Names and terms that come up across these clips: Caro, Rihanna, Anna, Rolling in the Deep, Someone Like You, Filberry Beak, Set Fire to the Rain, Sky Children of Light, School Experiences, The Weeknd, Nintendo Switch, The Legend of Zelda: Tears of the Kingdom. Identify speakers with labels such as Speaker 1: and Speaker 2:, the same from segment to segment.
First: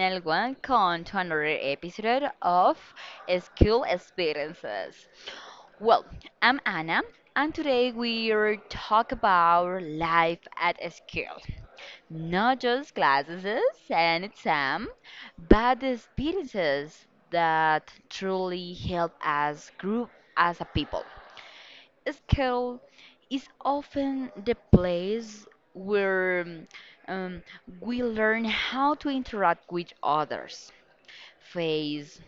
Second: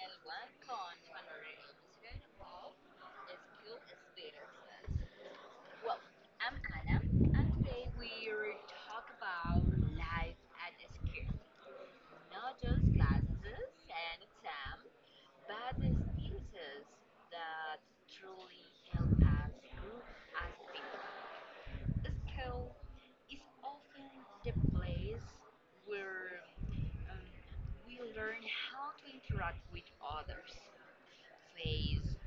Speaker 1: and welcome to another episode of School Experiences. Well, I'm Anna and today we are talk about life at school. Not just classes and exam, but the experiences that truly help us grow as a people. School is often the place where um, we learn how to interact with others, face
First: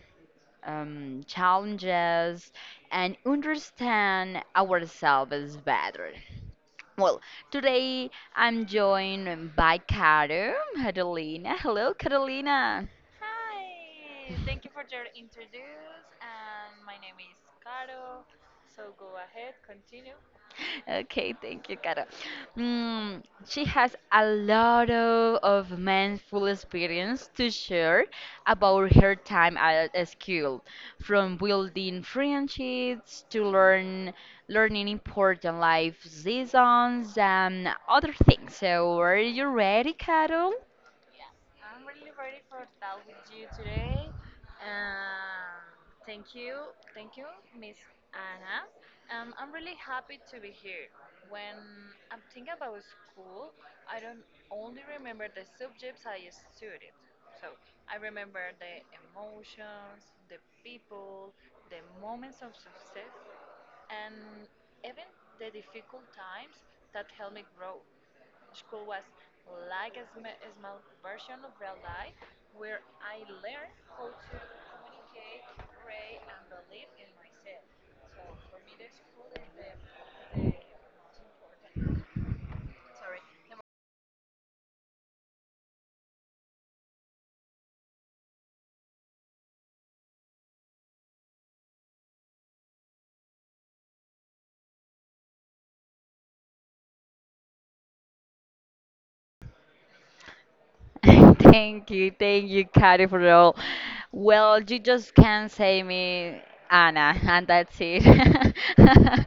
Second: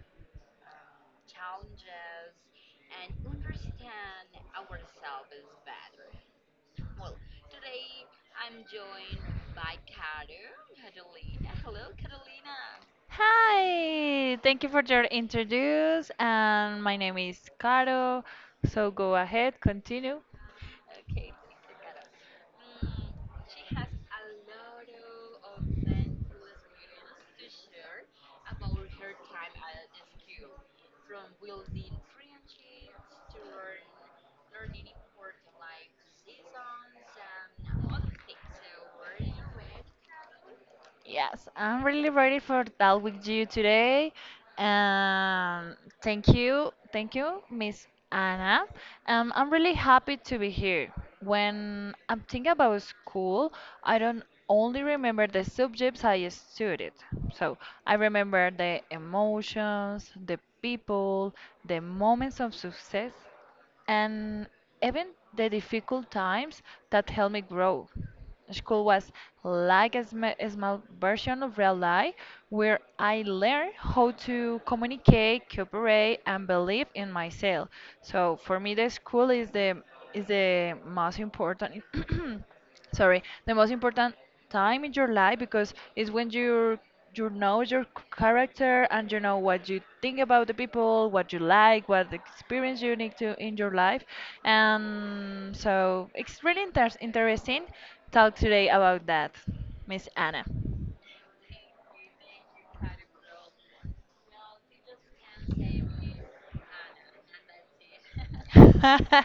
Speaker 1: challenges, and understand ourselves better. Well, today I'm joined by Karo, Catalina. Hello, Catalina.
Speaker 2: Hi, thank you for your introduce, and my name is Caro. So go ahead, continue.
Speaker 1: Okay, thank you, Cara. Mm, she has a lot of manful experience to share about her time at a school, from building friendships to learning important life lessons and other things. So, are you ready, Carol?
Speaker 2: Yes, I'm really ready for that with you today. Um, thank you, Miss Anna. I'm really happy to be here. When I'm thinking about school, I don't only remember the subjects I studied. So I remember the emotions, the people, the moments of success, and even the difficult times that helped me grow. School was like a small version of real life where I learned how to communicate, cooperate, and believe in myself. So for me, the school is the most important sorry the most important time in your life because it's when you know your character, and you know what you think about the people, what you like, what experience you need to in your life. And so it's really interesting talk today about that, miss anna.
Speaker 1: Thank you, Kari, for all. Well, you just can't say me Anna, and that's it.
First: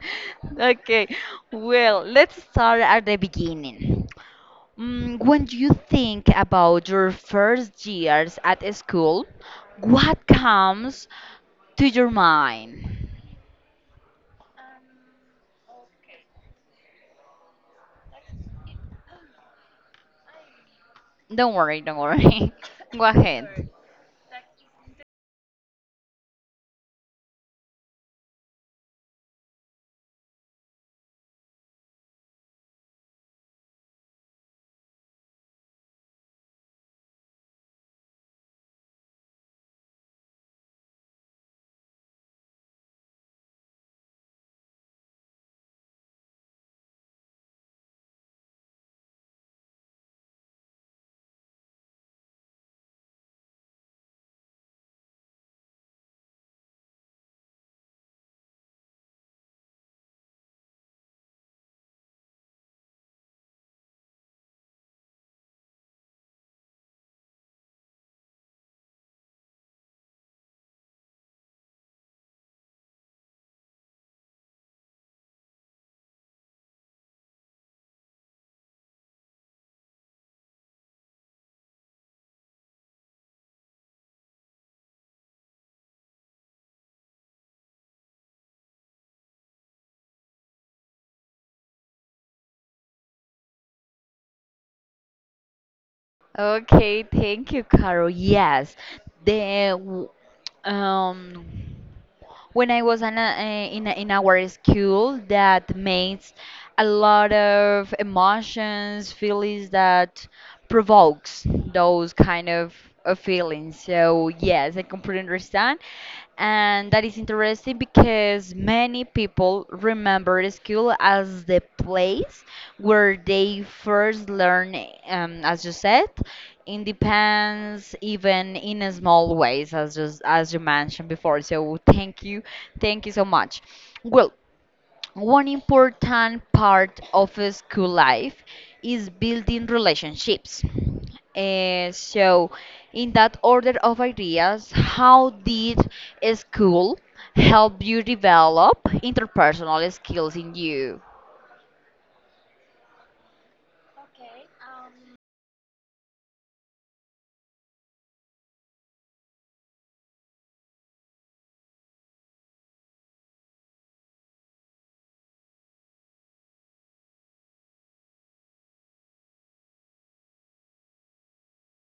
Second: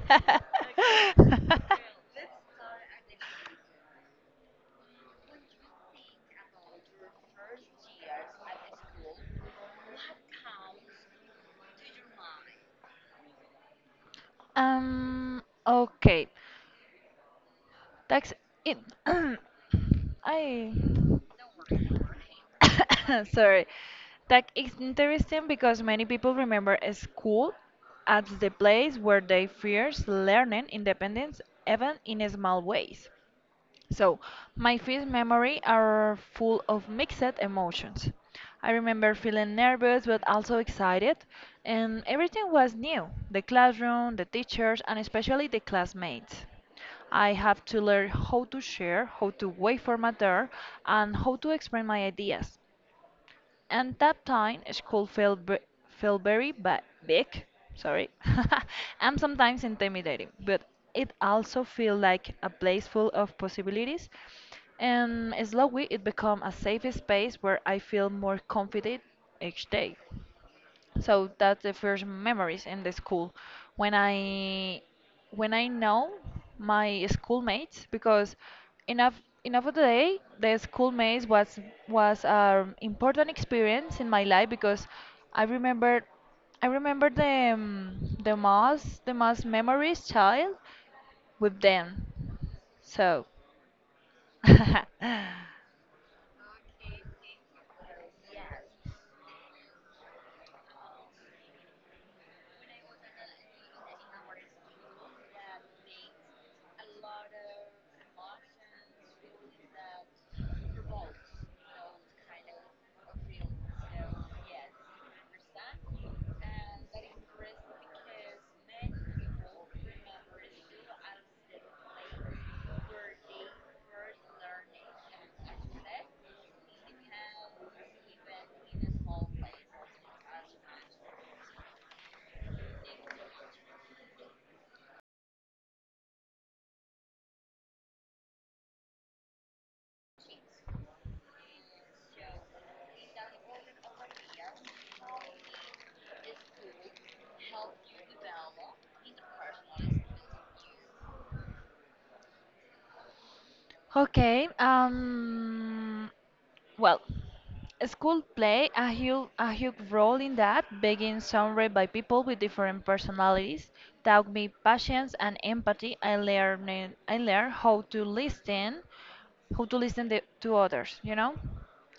Speaker 1: Okay, well, let's start at the beginning. Mm, when you think about your first years at school, what comes to your mind?
Speaker 2: Okay. That's it. I
Speaker 1: Don't worry. Go
Speaker 2: sorry.
Speaker 1: ahead.
Speaker 2: That is interesting because many people remember a school as the place where they first learned independence, even in small ways. So, my first memory are full of mixed emotions. I remember feeling nervous but also excited, and everything was new: the classroom, the teachers, and especially the classmates. I have to learn how to share, how to wait for matter, and how to explain my ideas. And that time is called Filberry Beak. Sorry, I'm sometimes intimidating, but it also feels like a place full of possibilities. And slowly, it becomes a safe space where I feel more confident each day. So that's the first memories in the school when I know my schoolmates, because enough enough of the day the schoolmates was an important experience in my life, because I remember I remember the most memories child with them. So
Speaker 1: Okay, thank you, Carol. Yes, the w- um when I was in, a, in, in our school that makes a lot of emotions, feelings that provokes those kind of feelings. So yes, I completely understand. And that is interesting because many people remember school as the place where they first learn, as you said, independence, even in a small ways, as just as you mentioned before. So thank you so much. Well, one important part of a school life is building relationships. So, in that order of ideas, how did a school help you develop interpersonal skills in you?
Speaker 2: Okay. Well, school play a huge role in that. Being surrounded by people with different personalities taught me patience and empathy. I learned how to listen to others, you know,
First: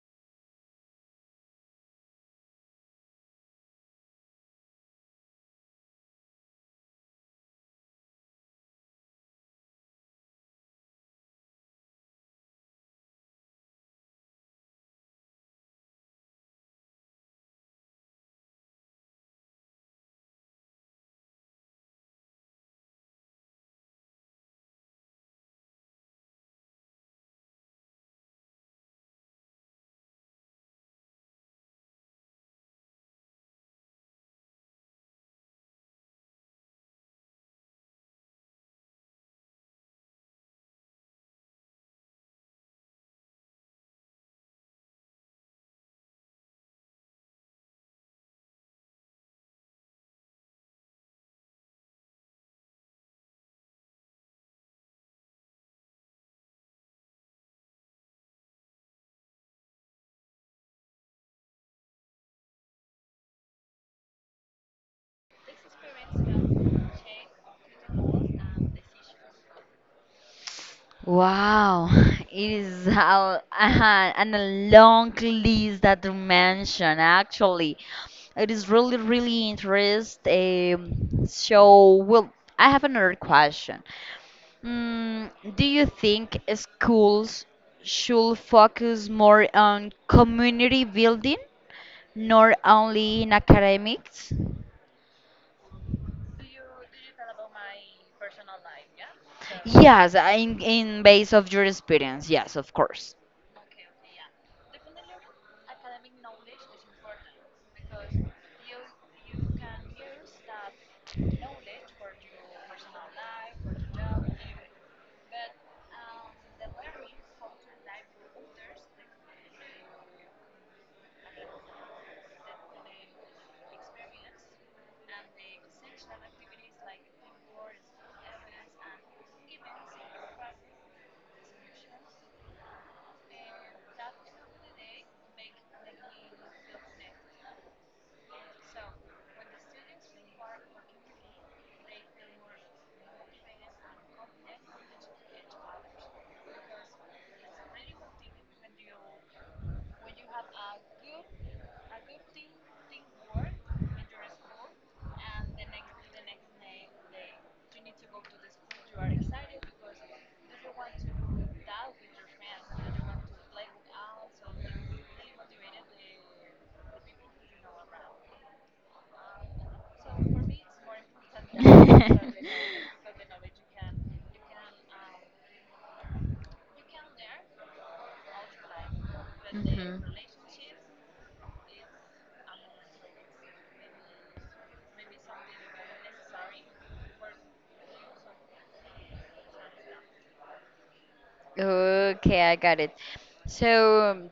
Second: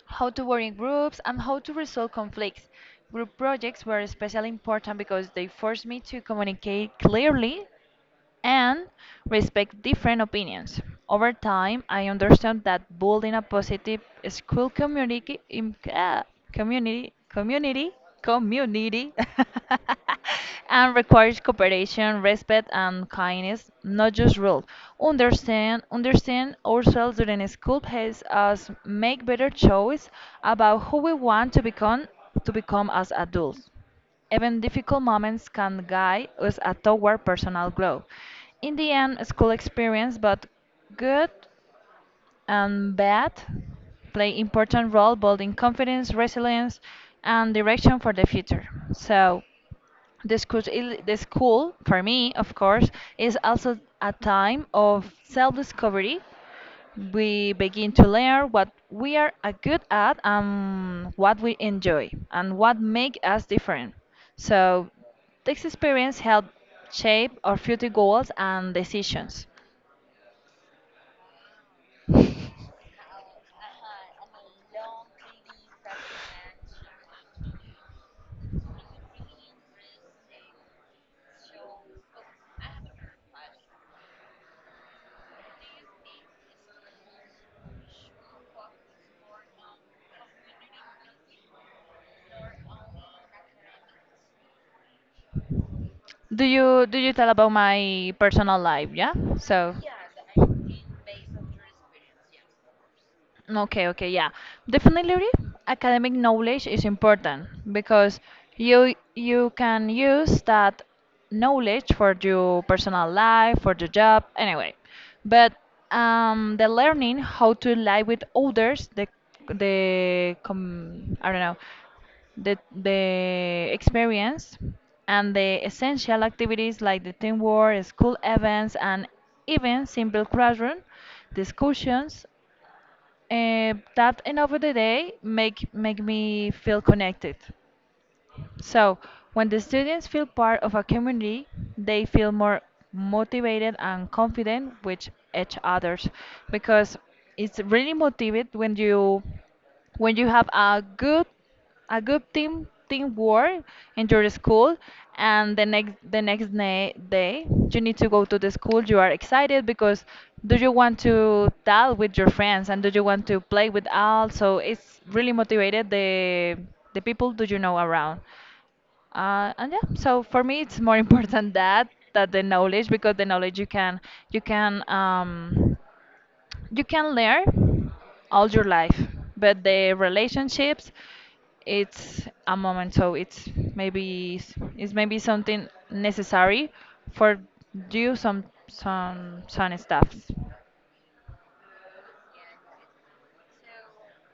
Speaker 2: how to work in groups and how to resolve conflicts. Group projects were especially important because they forced me to communicate clearly and respect different opinions. Over time, I understand that building a positive school community community and requires cooperation, respect, and kindness, not just rule. Understand ourselves during school helps us make better choice about who we want to become as adults. Even difficult moments can guide us a toward personal growth. In the end, school experience, both good and bad, play important role building confidence, resilience, and direction for the future. So, the school, the school for me, of course, is also a time of self-discovery. We begin to learn what we are good at, and what we enjoy, and what make us different. So this experience help shape our future goals and decisions.
Speaker 1: Wow, it is a, and a long list that you mentioned. Actually, it is really interesting. So, well, I have another question. Mm, do you think schools should focus more on community building, not only in academics?
Speaker 2: Do you tell about my personal life? Yeah. So
Speaker 1: Yes, in base of your experience, yes, of course.
Speaker 2: okay, okay, yeah. Definitely academic knowledge is important, because you can use that knowledge for your personal life, for your job, anyway. But the learning how to lie with others, I don't know, the experience and the essential activities like the teamwork, school events, and even simple classroom discussions that, and over the day, make me feel connected. So, when the students feel part of a community, they feel more motivated and confident with each others, because it's really motivated when you have a good team teamwork in your school, and the day you need to go to the school, you are excited because do you want to tell with your friends, and do you want to play with all. So it's really motivated the people do you know around, and yeah, so for me, it's more important that the knowledge, because the knowledge you can you can um, you can learn all your life, but the
Speaker 1: Mhm.
Speaker 2: relationships, it's a moment. So it's it's maybe something necessary for do some stuff.
Speaker 1: Okay, I got it. So,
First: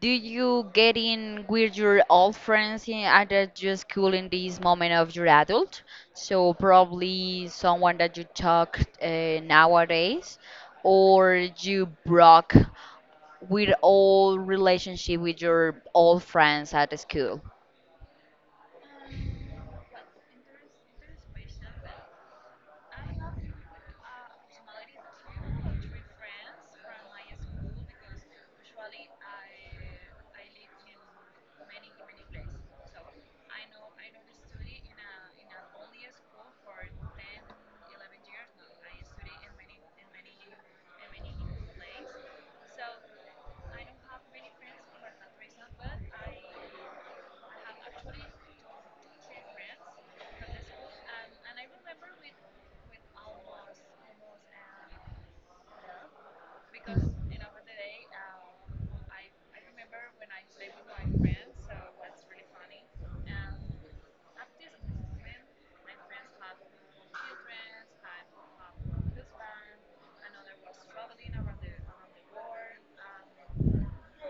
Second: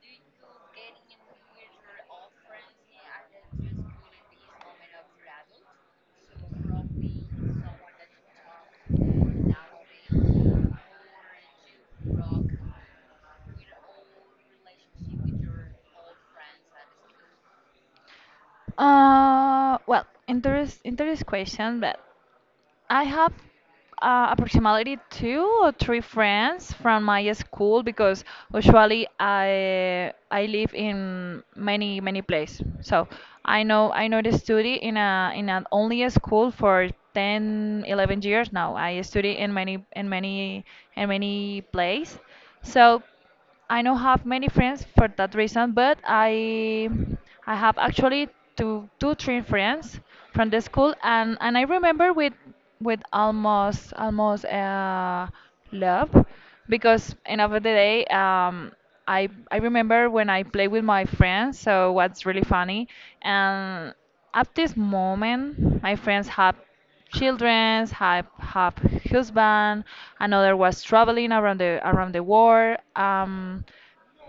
Speaker 1: do you get in with your old friends in, at your school in this moment of your adult? So, probably someone that you talk nowadays, or you broke with all relationship with your old friends at the school?
Speaker 2: Well, interest question, but I have approximately two or three friends from my school, because usually I live in many places. So I know the study in a in an only a school for 10, 11 years now. I study in many in many in many places. So. I don't have many friends for that reason, but I have actually 2, 2, 3 friends from the school, and I remember with almost love, because end of the day I remember when I play with my friends, so what's really funny, and at this moment my friends have children, have husband, another was traveling around the world.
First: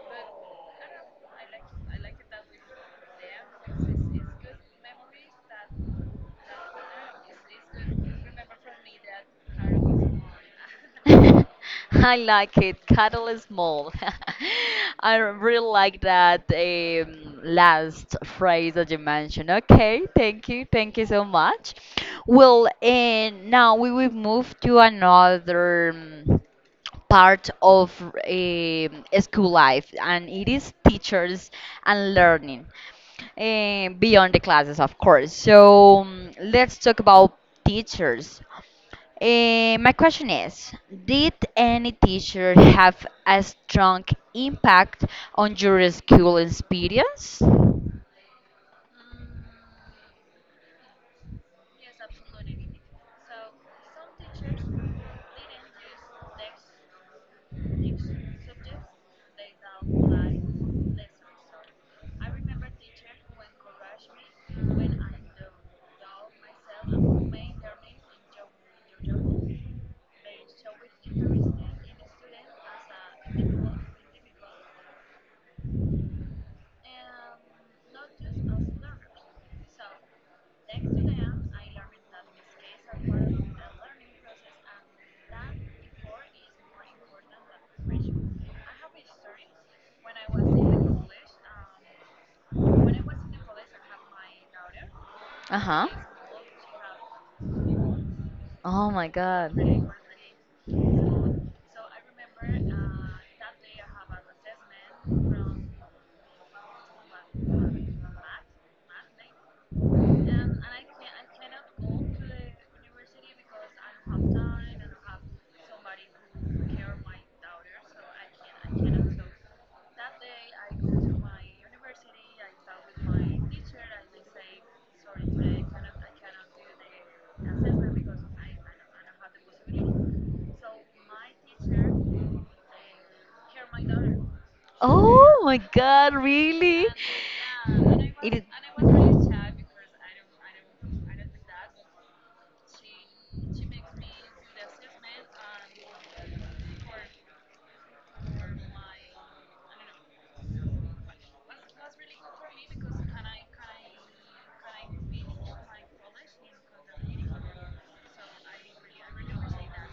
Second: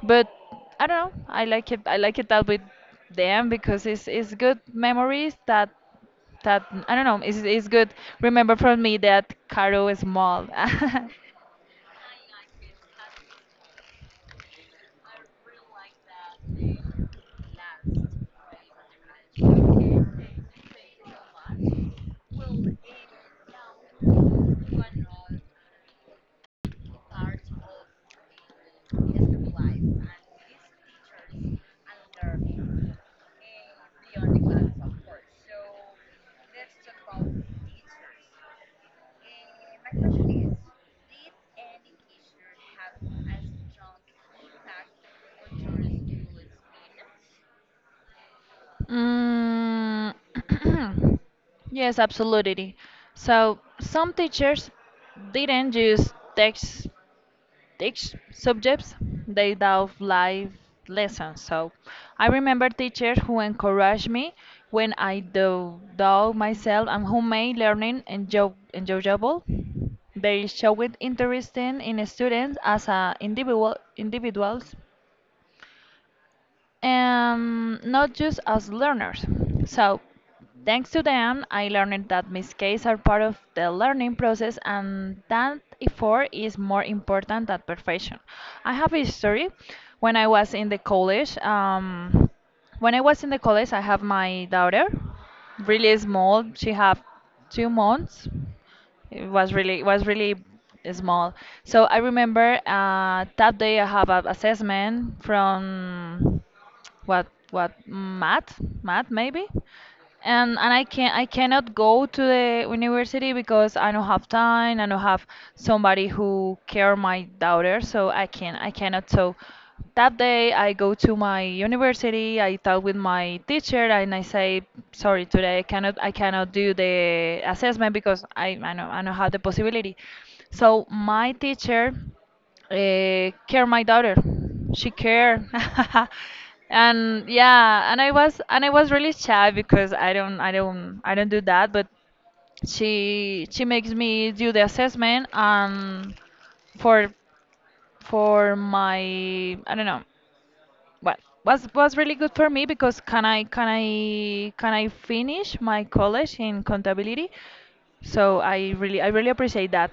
Speaker 2: But I don't know. I like it that with them, because it's good memories that I don't know. It's good. Remember from me that Caro is small.
Speaker 1: I like it. Cattle is small. I really like that last phrase that you mentioned. Okay, thank you. Thank you so much. Well, and now we will move to another part of school life, and it is teachers and learning beyond the classes, of course. So let's talk about teachers. My question is, did any teacher have a strong impact on your school experience?
Speaker 2: Mm, yes, absolutely. So some teachers didn't use text teach subjects, they taught life lessons. So I remember teachers who encouraged me when I do doubt myself and who made learning enjoyable. They showed interest in students as a individuals, and not just as learners. So, thanks to them, I learned that mistakes are part of the learning process and that effort is more important than perfection. I have a story when I was in the college. When I was in the college, I have my daughter,
Speaker 1: Uh-huh.
Speaker 2: really small. She have 2 months,
Speaker 1: Oh my God.
Speaker 2: it was really small. So I remember that day I have an assessment from what math maybe, and I cannot go to the university because I don't have time. I don't have somebody who care my daughter, so I cannot. So that day I go to my university. I talk with my teacher and I say, sorry, today I cannot do the assessment because I don't have the possibility. So my teacher care my daughter. She care.
Speaker 1: Oh my God, really?
Speaker 2: and yeah, and
Speaker 1: It
Speaker 2: I was really
Speaker 1: is-
Speaker 2: shy because I don't do that, but she makes me do the assessment, and for my I don't know. What was really good for me, because can I finish my college in contability? So I really appreciate that.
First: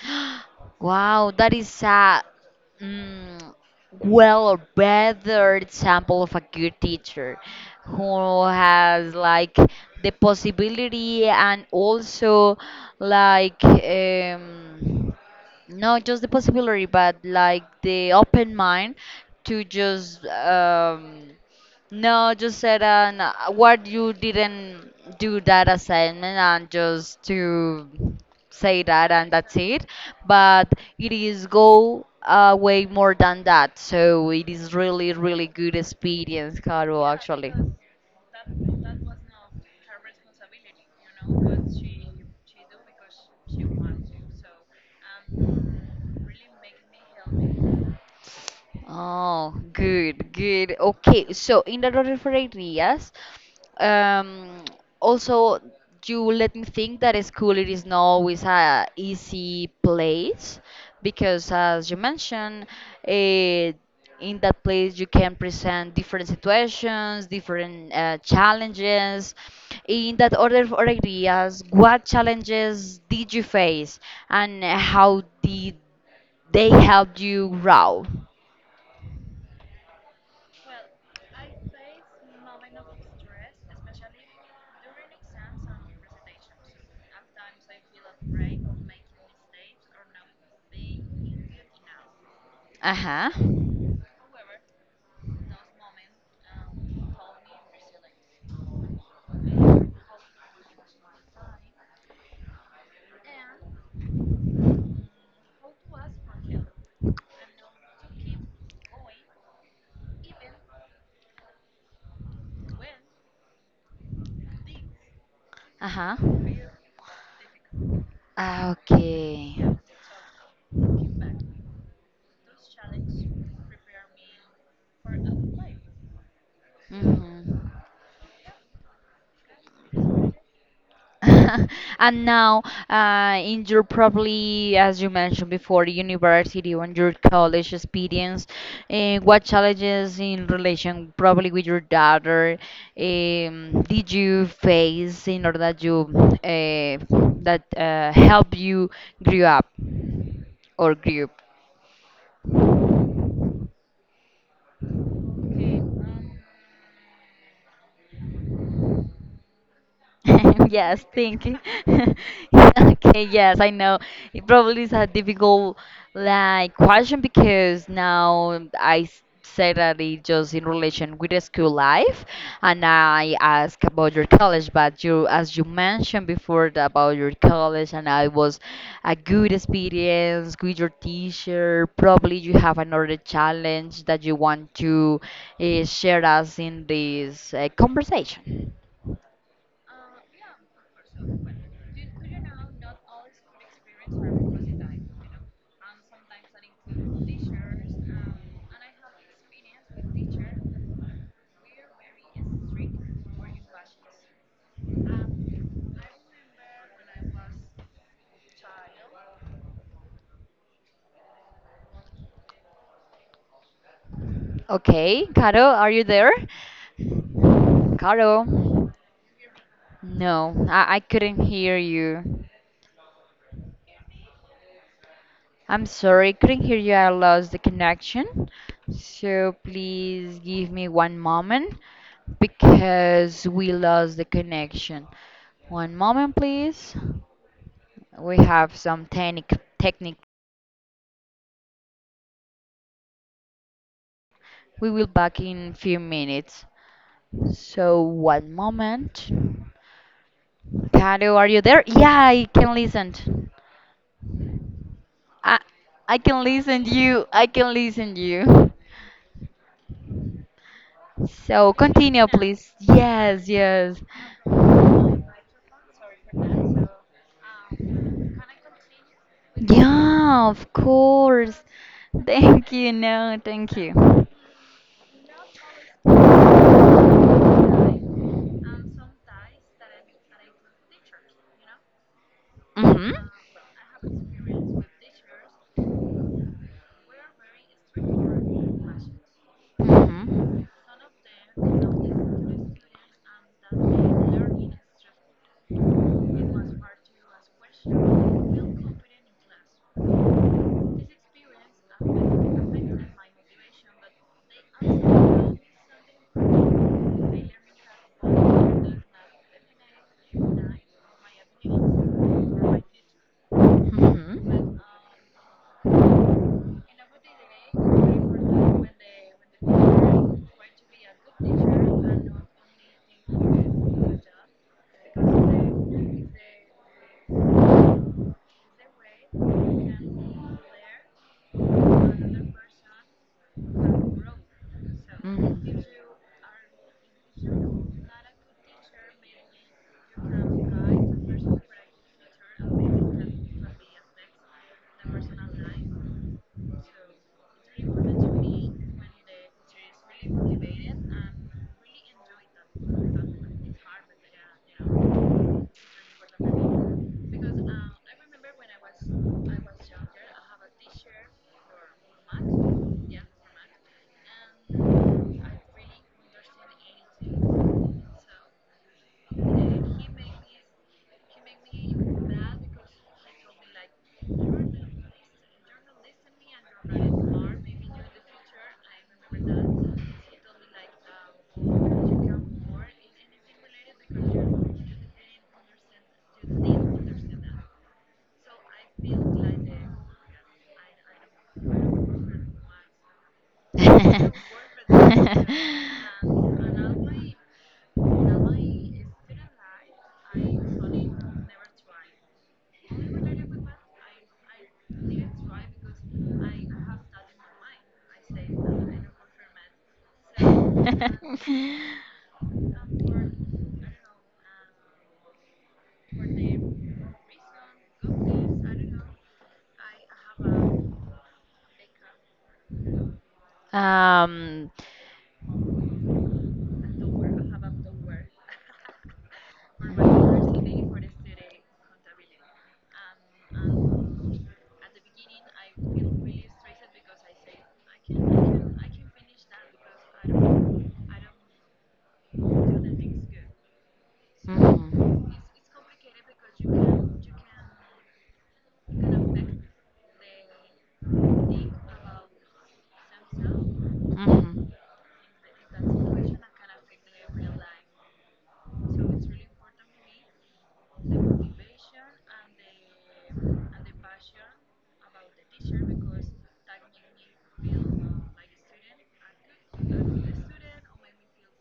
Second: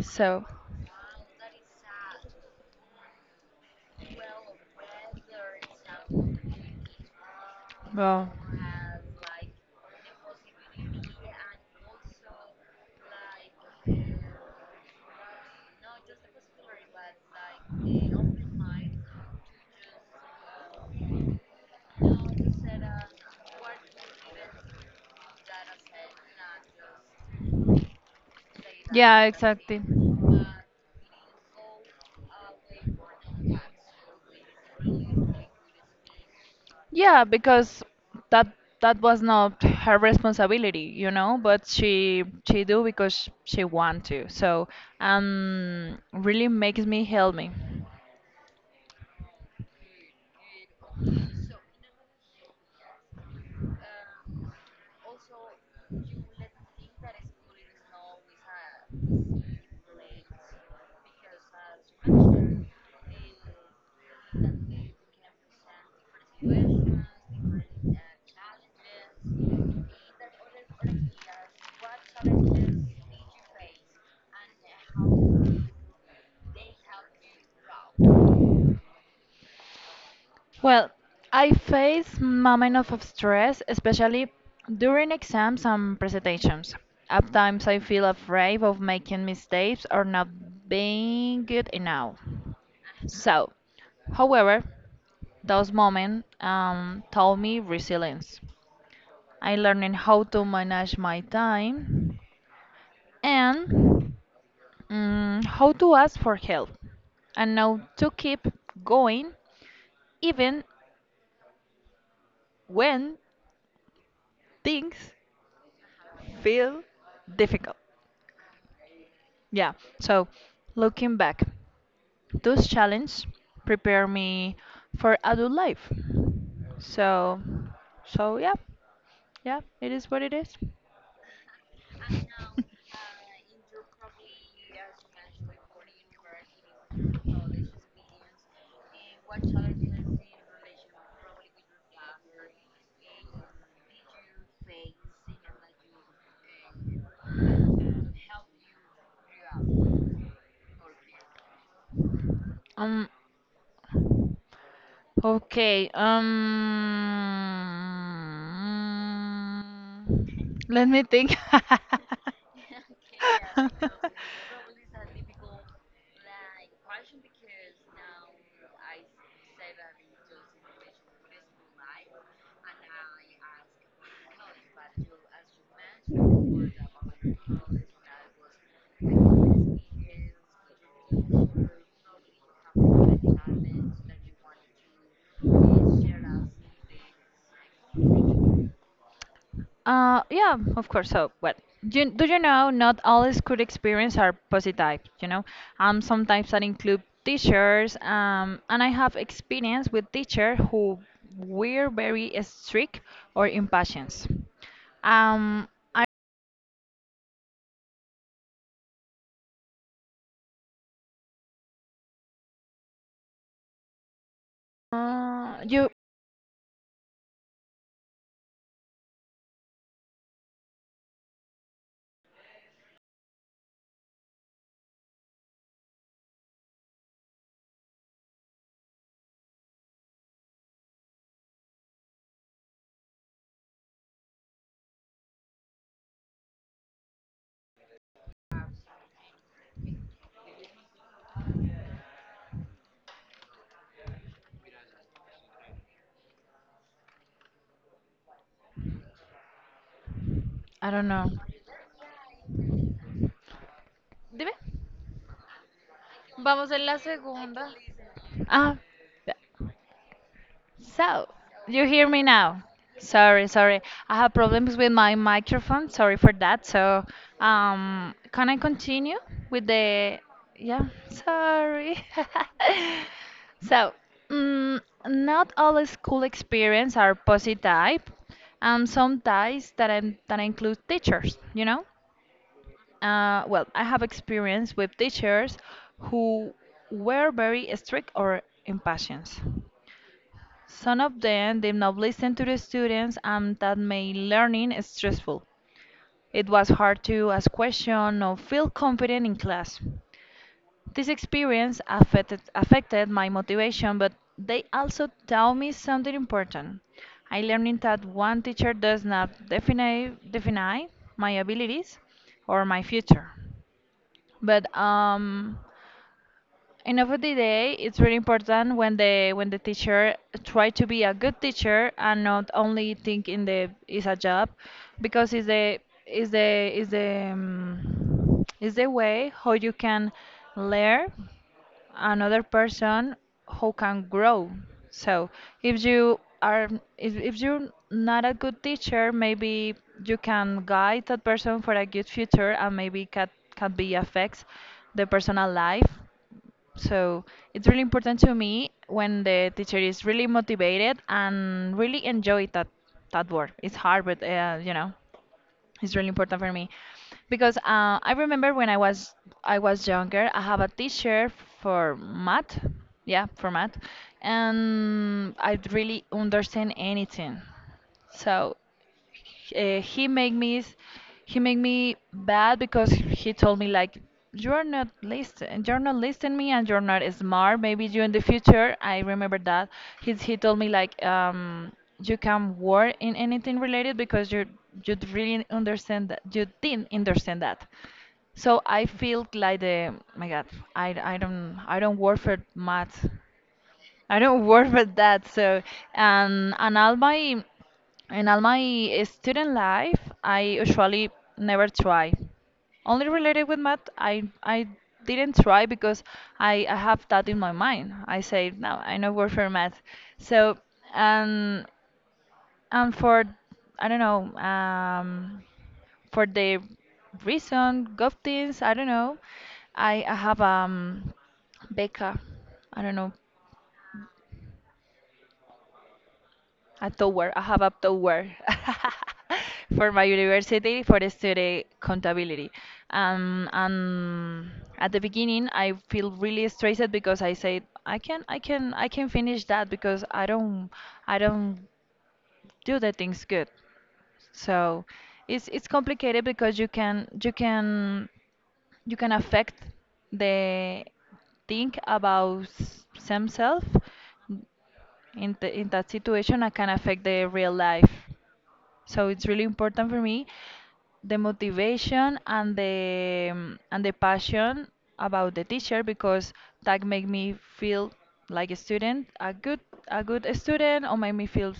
Speaker 2: So
Speaker 1: Wow, that is a mm, well better sample of a good teacher
Speaker 2: Wow.
Speaker 1: who has like the possibility and also like not just the possibility but like the open mind to just no, just said no, what you didn't do that assignment and just to say that
Speaker 2: Yeah,
Speaker 1: and that's
Speaker 2: exactly.
Speaker 1: it but it is go way more than that. So it is really good experience, Caro,
Speaker 2: Yeah,
Speaker 1: actually.
Speaker 2: because that that was not her responsibility, you know, but she do because she want to. So, really makes me help me.
Speaker 1: Oh, good, good. Okay, so in the order for ideas, um, also you let me think that school it is not always a easy place because as you mentioned, eh, in that place you can present different situations, different challenges. In that order of ideas, what challenges did you face and how did they help you grow?
Speaker 2: Well, I face moment of stress, especially during exams and presentations. At times I feel afraid of making mistakes or not being good enough.
Speaker 1: Ajá,
Speaker 2: So, however, those moments taught me resilience. I learned how to manage my time, and how to ask for help, and now to keep going even when things
Speaker 1: ajá.
Speaker 2: feel difficult.
Speaker 1: Ah, okay.
Speaker 2: Yeah, so looking back, those challenges prepare me for adult life. So,
Speaker 1: Hmm.
Speaker 2: so yeah, yeah, it is what it is.
Speaker 1: And now, in your probably, as you mentioned before, university or your college experience, what challenges in relation probably with your daughter did you face in order that you uh, that help you grew up or grew?
Speaker 2: Um. Okay. Let me
Speaker 1: Yes,
Speaker 2: think.
Speaker 1: thinking. Okay, yes, I know. It probably is a difficult like question because now I said that it just in relation with the school life, and I ask about your college, but you as you mentioned before about your college, and I was a good experience with your teacher. Probably you have another challenge that you want to share us in this conversation.
Speaker 2: Yeah, of course. So, do you know? Not all school experience are positive. You know, sometimes that include teachers. And I have experience with teachers who were very strict or impatient. Um,
Speaker 1: Okay, Caro,
Speaker 2: uh, you,
Speaker 1: are you there? Caro, no, I couldn't hear you. I'm sorry, couldn't hear you. I lost the connection. So please give me one moment because we lost the connection. One moment, please. We have some technic. We will back in few minutes. So one moment.
Speaker 2: I don't know.
Speaker 1: Caro, are you there? Yeah, I can listen.
Speaker 2: Dime.
Speaker 1: I I can
Speaker 2: Vamos
Speaker 1: listen
Speaker 2: en la
Speaker 1: you. I
Speaker 2: segunda.
Speaker 1: can listen you.
Speaker 2: Ah, so
Speaker 1: So
Speaker 2: you hear me
Speaker 1: continue,
Speaker 2: now?
Speaker 1: please. Yes,
Speaker 2: Sorry.
Speaker 1: yes.
Speaker 2: I have problems with my microphone. Sorry for that. So, can I continue with the?
Speaker 1: Yeah, of
Speaker 2: Yeah,
Speaker 1: course.
Speaker 2: sorry.
Speaker 1: Thank you. No, thank
Speaker 2: So,
Speaker 1: you.
Speaker 2: mm, not all school experience are positive, and some ties that, that include teachers, you know?
Speaker 1: Mhm.
Speaker 2: Well, I have experience with teachers who were very strict or impatient.
Speaker 1: Mhm.
Speaker 2: Some of them did not listen to the students, and that made learning stressful. It was hard to ask questions or feel confident in class. This experience affected my motivation, but they also taught me something important. I learned that one teacher does not define my abilities or my future.
Speaker 1: Mhm.
Speaker 2: But end of the day it's really important when the teacher try to be a good teacher, and not only think in the is a job, because
Speaker 1: Mhm.
Speaker 2: is the way how you can learn another person who can grow. So if you are if you're not a good teacher, maybe you can guide that person for a good future, and maybe can be affects the personal life. So it's really important to me when the teacher is really motivated and really enjoy that work. It's hard, but it's really important for me because I remember when I was younger, I have a teacher for math, yeah, for math, and I really understand anything. So uh, he make me s- he make me bad because he told me like you're not listen you're not listening me and you're not smart maybe you in the future, I remember that. He told me like you can work in anything related because you really understand that, you didn't understand that. So I feel like the my god, I don't I don't work for math. I don't work with that. So, and all my in all my student life, I usually never try. Only related with math, I didn't try because I have that in my mind. I say no, I no work for math. So, and and for I don't know, for the reason, golf teams, I don't know. I have beca. I don't know.
Speaker 1: um,
Speaker 2: A tower, I have a tower for my university for study contability. And at the beginning, I feel really stressed because I said I can finish that because I don't do the things good. So
Speaker 1: mhm,
Speaker 2: it's complicated because you can affect the think about themselves
Speaker 1: mhm.
Speaker 2: in that situation and can affect the real life. So it's really important for me the motivation and the passion about the teacher because that make me feel like a student, a good student, or make me feel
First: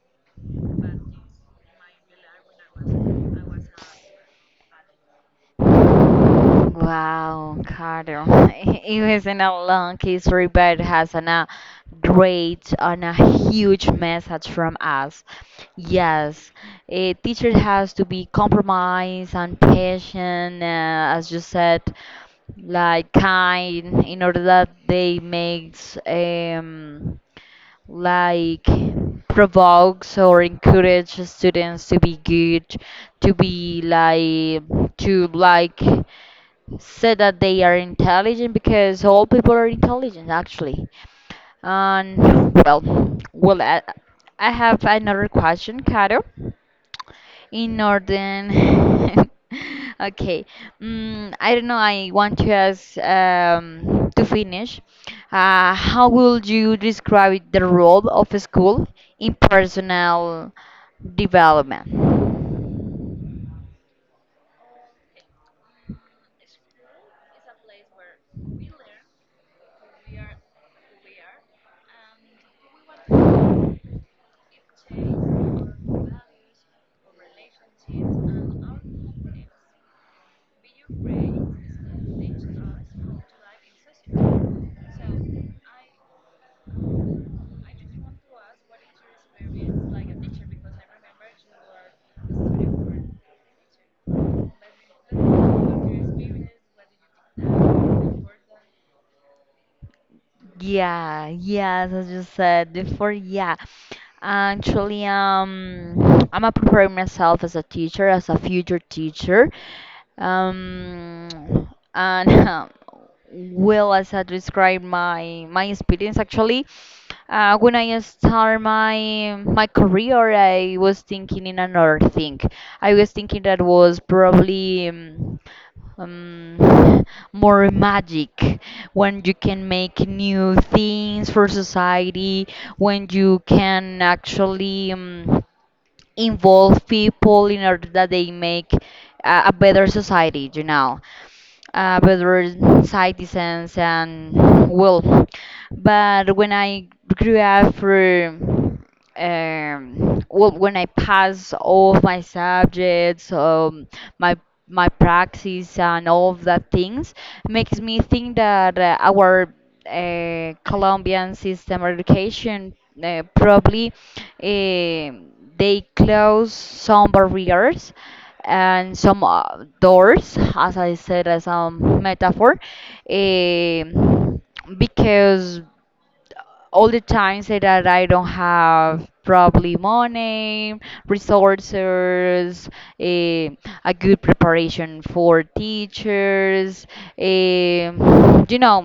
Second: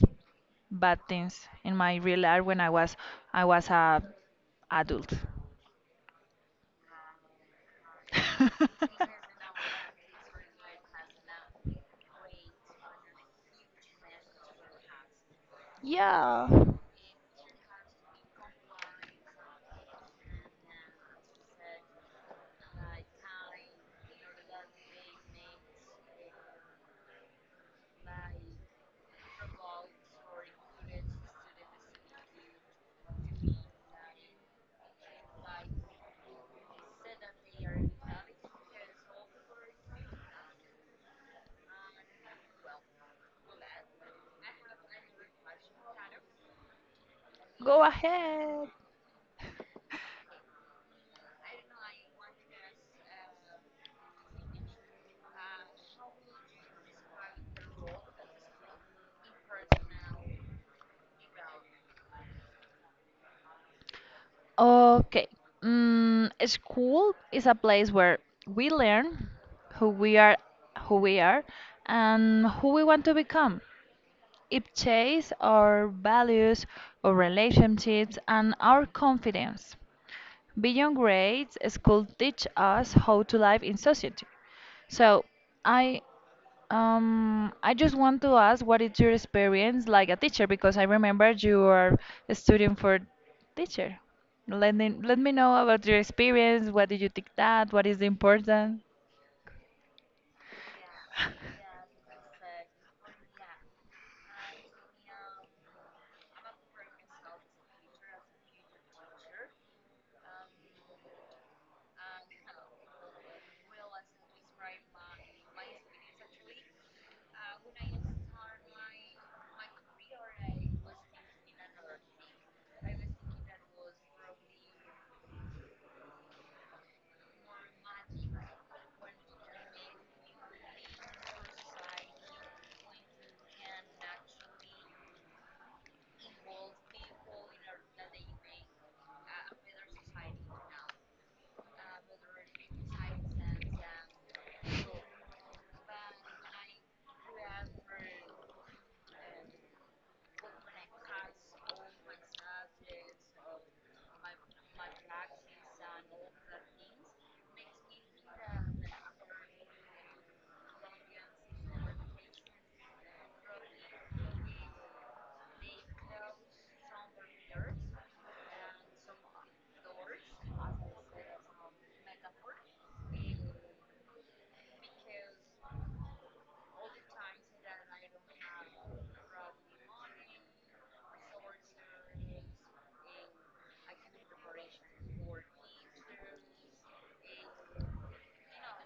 Speaker 2: bad things in my real life when I was a adult.
Speaker 1: Wow, Carter. It isn't a long history, but it has an, a great and a huge message from us.
Speaker 2: Yeah,
Speaker 1: Yes, a teacher has to be compromised and patient, as you said, like kind, in order that they makes like provokes or encourage students to be good, to be like to like say that they are intelligent because all people are intelligent actually. And Well, I have another question, Caro in
Speaker 2: go
Speaker 1: northern
Speaker 2: ahead.
Speaker 1: okay I don't know I want to ask to finish how would you describe the role of a school in personal development?
Speaker 2: Okay. Mm, school is a place where we learn who we are, who we are, and who we want to become. It shapes our values, our relationships, and our confidence. Beyond grades, school teach us how to live in society. So I I just want to ask what is your experience like a teacher because I remember you are a student for teacher. Let me know about your experience. What did you think that? What is important?
Speaker 1: Yeah, yes, as you said before, yeah. Actually, I'm preparing myself as a teacher, as a future teacher. Um, and well, as I describe my experience, actually, when I start my career, I was thinking in another thing. I was thinking that was probably. Um, more magic when you can make new things for society when you can actually involve people in order that they make a better society you know better citizens and well but when I grew up through well when I passed all of my subjects my my practice and all of that things makes me think that our Colombian system of education probably uh, they close some barriers and some doors, as I said, as a metaphor, um, because all the times that I don't have probably money, resources, a, a good preparation for teachers, um you know,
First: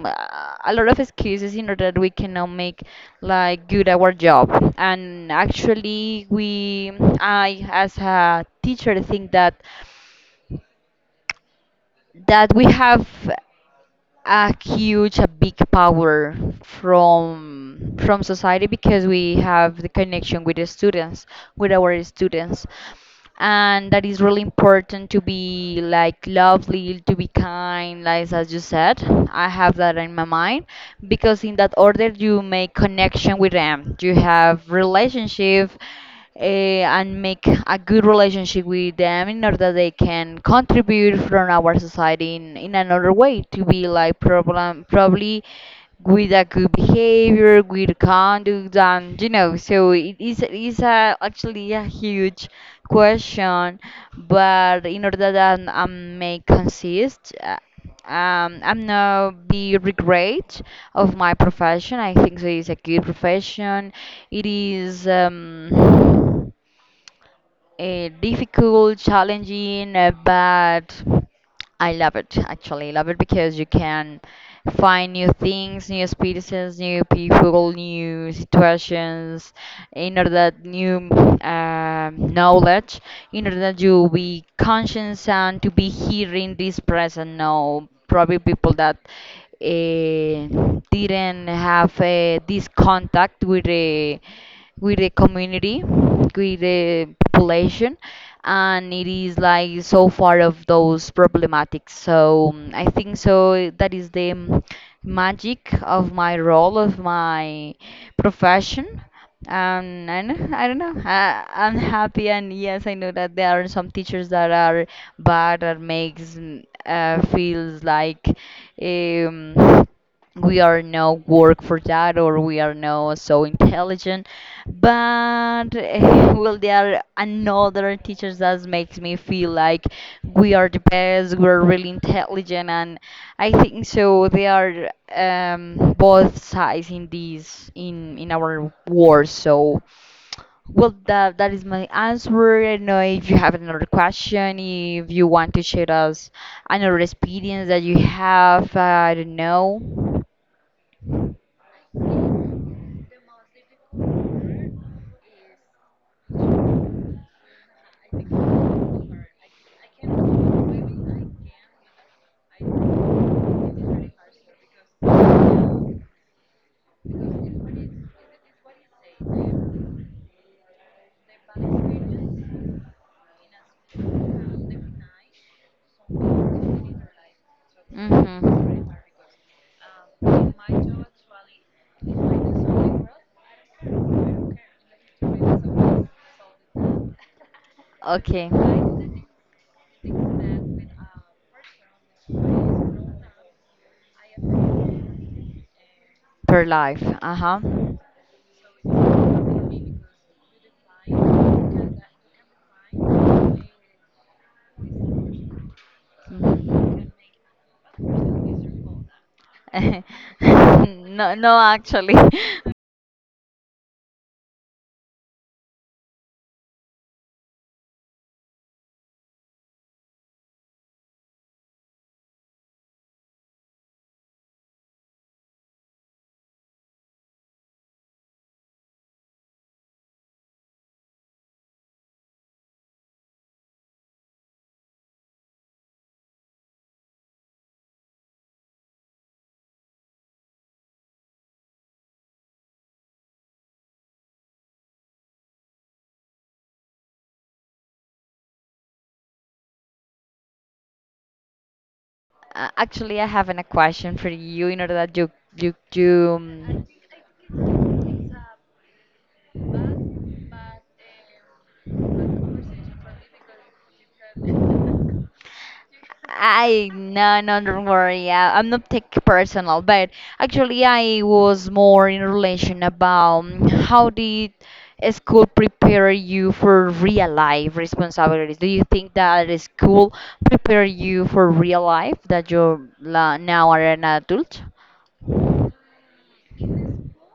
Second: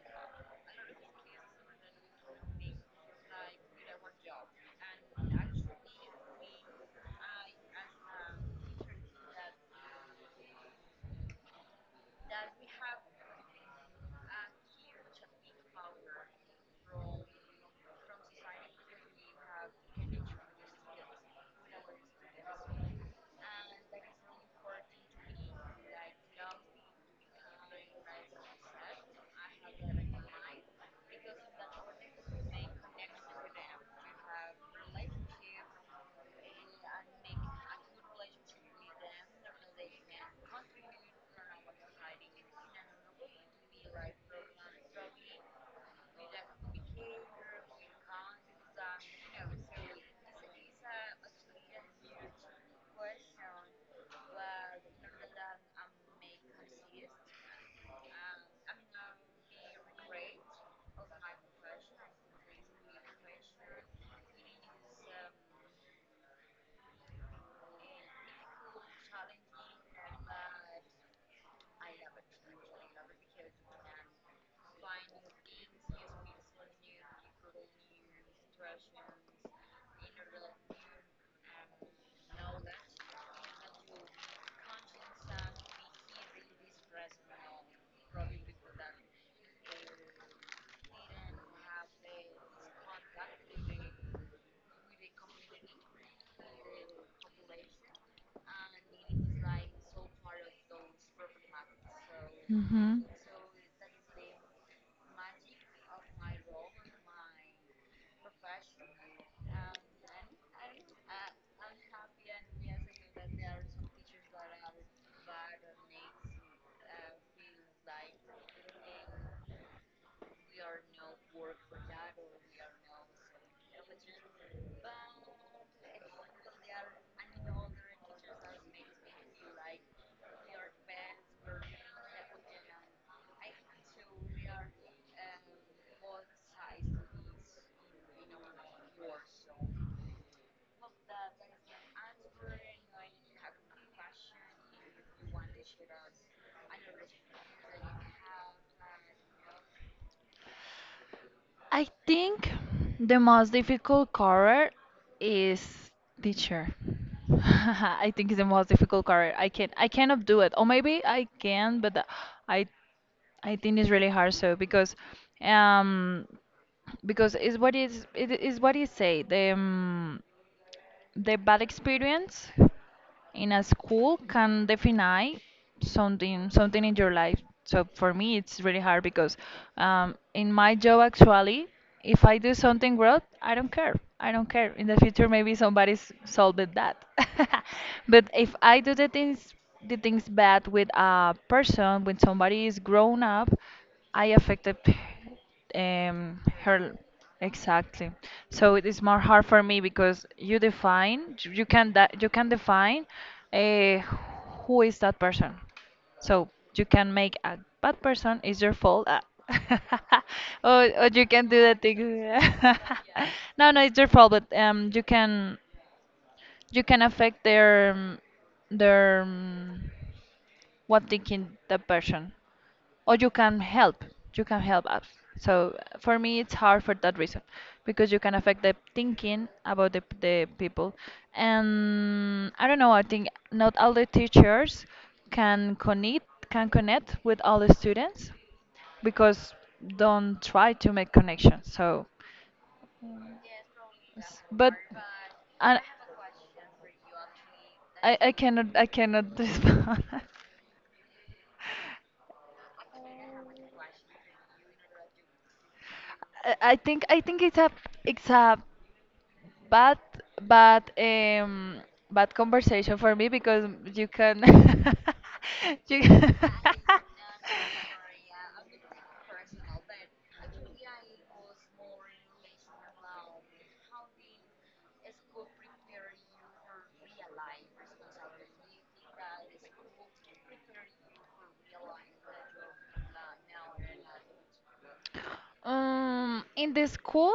Speaker 1: a lot of excuses in order that we cannot make like good our job. And actually, we, I as a teacher think that that we have a huge, a big power from society because we have the connection with the students, with our students, and that is really important to be like lovely, to be kind, like as you said. I have that in my mind because in that order you make connection with them, you have relationship and make a good relationship with them in order that they can contribute from our society in another way to be like problem probably with a good behavior, good conduct, and you know, so it is a, actually a huge question, but in order that may consist. I'm not be regret of my profession. I think it is a good profession. It is. Difficult, challenging, but I love it. Actually, love it because you can find new things, new experiences, new people, new situations, in order that new knowledge, in order that you be conscious and to be here in this present now. Probably people that didn't have this contact with. With the community, with the population, and it is like so far of those problematics. So I
Speaker 2: Hmm.
Speaker 1: think so that is the magic of my role of my profession. I don't know. I, I'm happy, and yes, I know that there are some teachers that are bad that makes feels like um, we are no work for that or we are not so intelligent but well there are another teachers that makes me feel like we are the best we're really intelligent and I think so they are both sides in this in our war so well that that is my answer I don't know if you have another question if you want to share us another experience that you have I don't know.
Speaker 2: I think the most difficult career is teacher. I think it's the most difficult career. I cannot do it, or maybe I can, but I I think it's really hard so um because is what is it is what you say the bad experience in a school can define something in your life. So for me, it's
Speaker 1: Mm-hmm.
Speaker 2: really hard because in my job actually, if I do something wrong, I don't care. I don't care. In the future, maybe somebody's solved it that. But
Speaker 1: Okay.
Speaker 2: if I do the things bad with a person, when somebody is grown up, I affected
Speaker 1: Per
Speaker 2: her,
Speaker 1: life. Uh-huh.
Speaker 2: exactly. So it is more hard for me because you can define uh, who is that person. So you can make a bad person is your fault, ah.
Speaker 1: Mhm.
Speaker 2: or, or you
Speaker 1: No,
Speaker 2: can
Speaker 1: no,
Speaker 2: do that thing.
Speaker 1: actually.
Speaker 2: No, no, it's your fault, but you can affect their what thinking the person, or you can help, you can help us. So for me it's hard for that reason because you can affect the thinking about the people, and I don't know. I think not all the teachers can connect with all the students because don't try to make connections. So but I, I cannot respond.
Speaker 1: Actually, I have a question for you in order that you you you um,
Speaker 2: I think it's a it's a, but but um bad conversation for me because you can you
Speaker 1: I no, no, don't worry. I, I'm not take personal, but actually, I was more in relation about how did school prepare you for real life responsibilities? Do you think that school prepare you for real life that you now are an adult?
Speaker 2: can in the school,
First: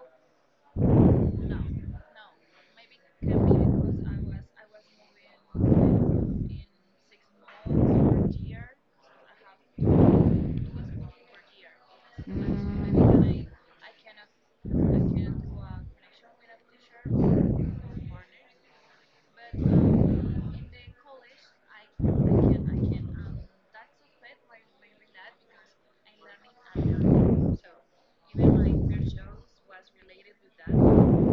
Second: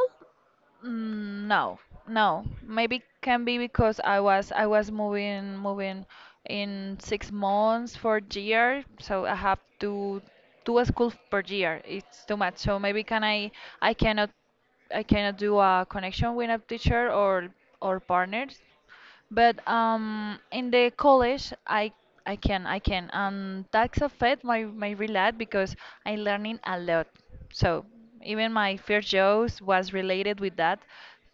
Speaker 2: mm, no, no. Maybe can be because I was moving moving in 6 months for year, so I have to do a school per year. It's too much. So maybe can I, I cannot I cannot do a connection with a teacher or partners. But in the college, I can and that's affect my my real life because I'm learning a lot. So even my first jobs was related with that.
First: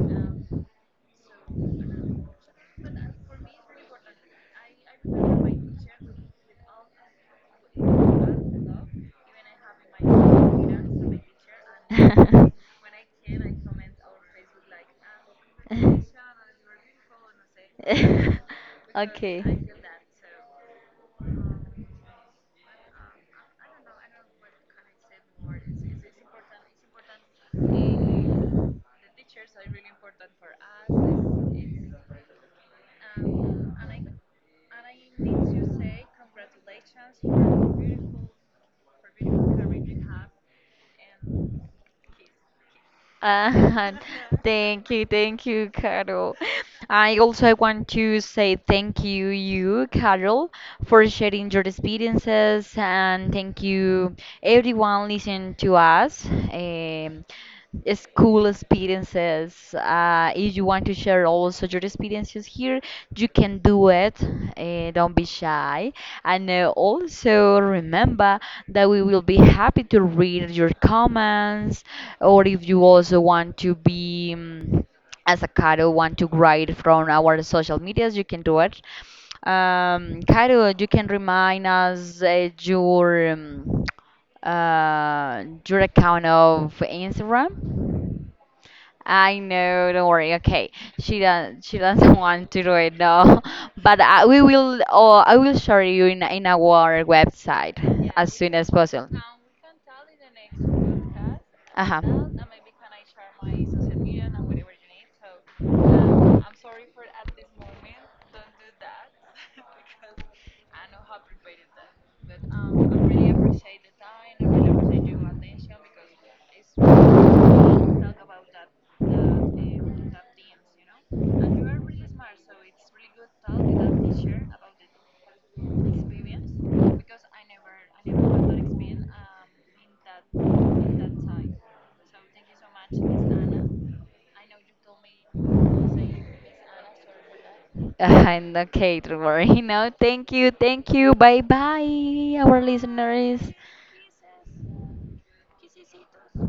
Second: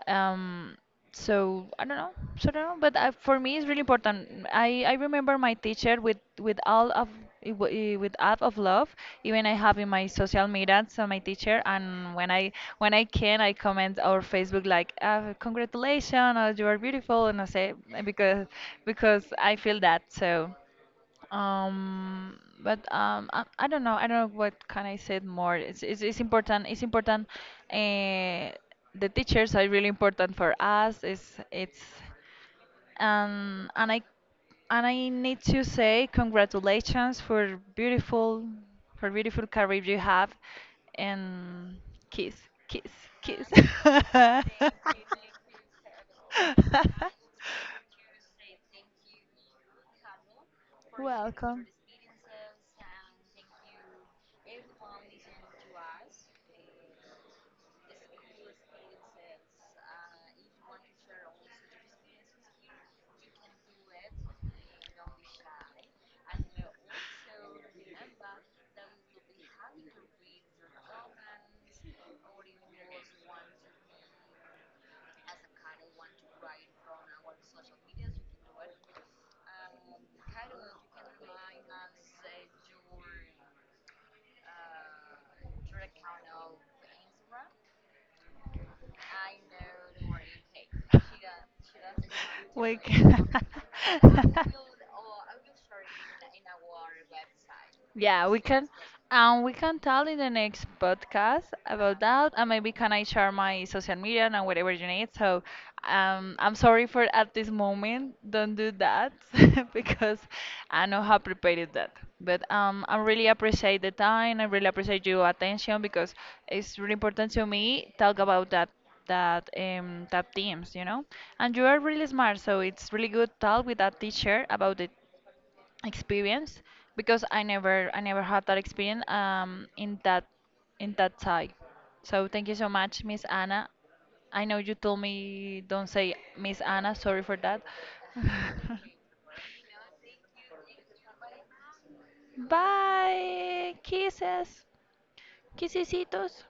Speaker 2: Um, so I don't know, so I don't know. But for me, it's really important. I remember my teacher with all of it, with app of love. Even I have in my social media, so my teacher, and when I can, I comment our Facebook like, congratulations, or you are beautiful, and I say eh, because I feel that so. But I don't know. I don't know what can I say more. It's important. It's important. Uh, the teachers are really important for us. It's it's. And I and I need to say congratulations for beautiful career you have, and kiss kiss kiss.
Speaker 1: Uh, thank you, Carol. I also want to say thank you, you, Carol, for sharing your
Speaker 2: Welcome.
Speaker 1: experiences, and thank you, everyone listening to us. Um, is cool experiences. If you want to share also your experiences here, you can do it. Don't be shy. And also remember that we will be happy to read your comments, or if you also want to be. As a Caro want to write from our social medias, you can do it. Caro, you can remind us your account of Instagram? I know, don't worry. Okay, she doesn't. She doesn't want to do
Speaker 2: We
Speaker 1: it
Speaker 2: can.
Speaker 1: now, but I, we will. Or I will show you in our website
Speaker 2: Yeah,
Speaker 1: as
Speaker 2: we
Speaker 1: soon
Speaker 2: can,
Speaker 1: as possible.
Speaker 2: and we can tell in the next podcast about
Speaker 1: Uh-huh.
Speaker 2: that, and maybe can I share my social media and whatever you need. So I'm sorry for at this moment. Don't do that because I know how prepared that. But I really appreciate the time. I really appreciate your attention because it's really important to me talk about that that themes, you know. And you are really smart, so it's really good talk with that teacher about it experience because I never had that experience in that side. So thank you so much, Miss Anna. I know you told me don't say Miss Anna, sorry for that.
Speaker 1: And okay, don't worry. No, thank you, thank you. Bye bye, our listeners.
Speaker 2: Bye, kisses, kissesitos.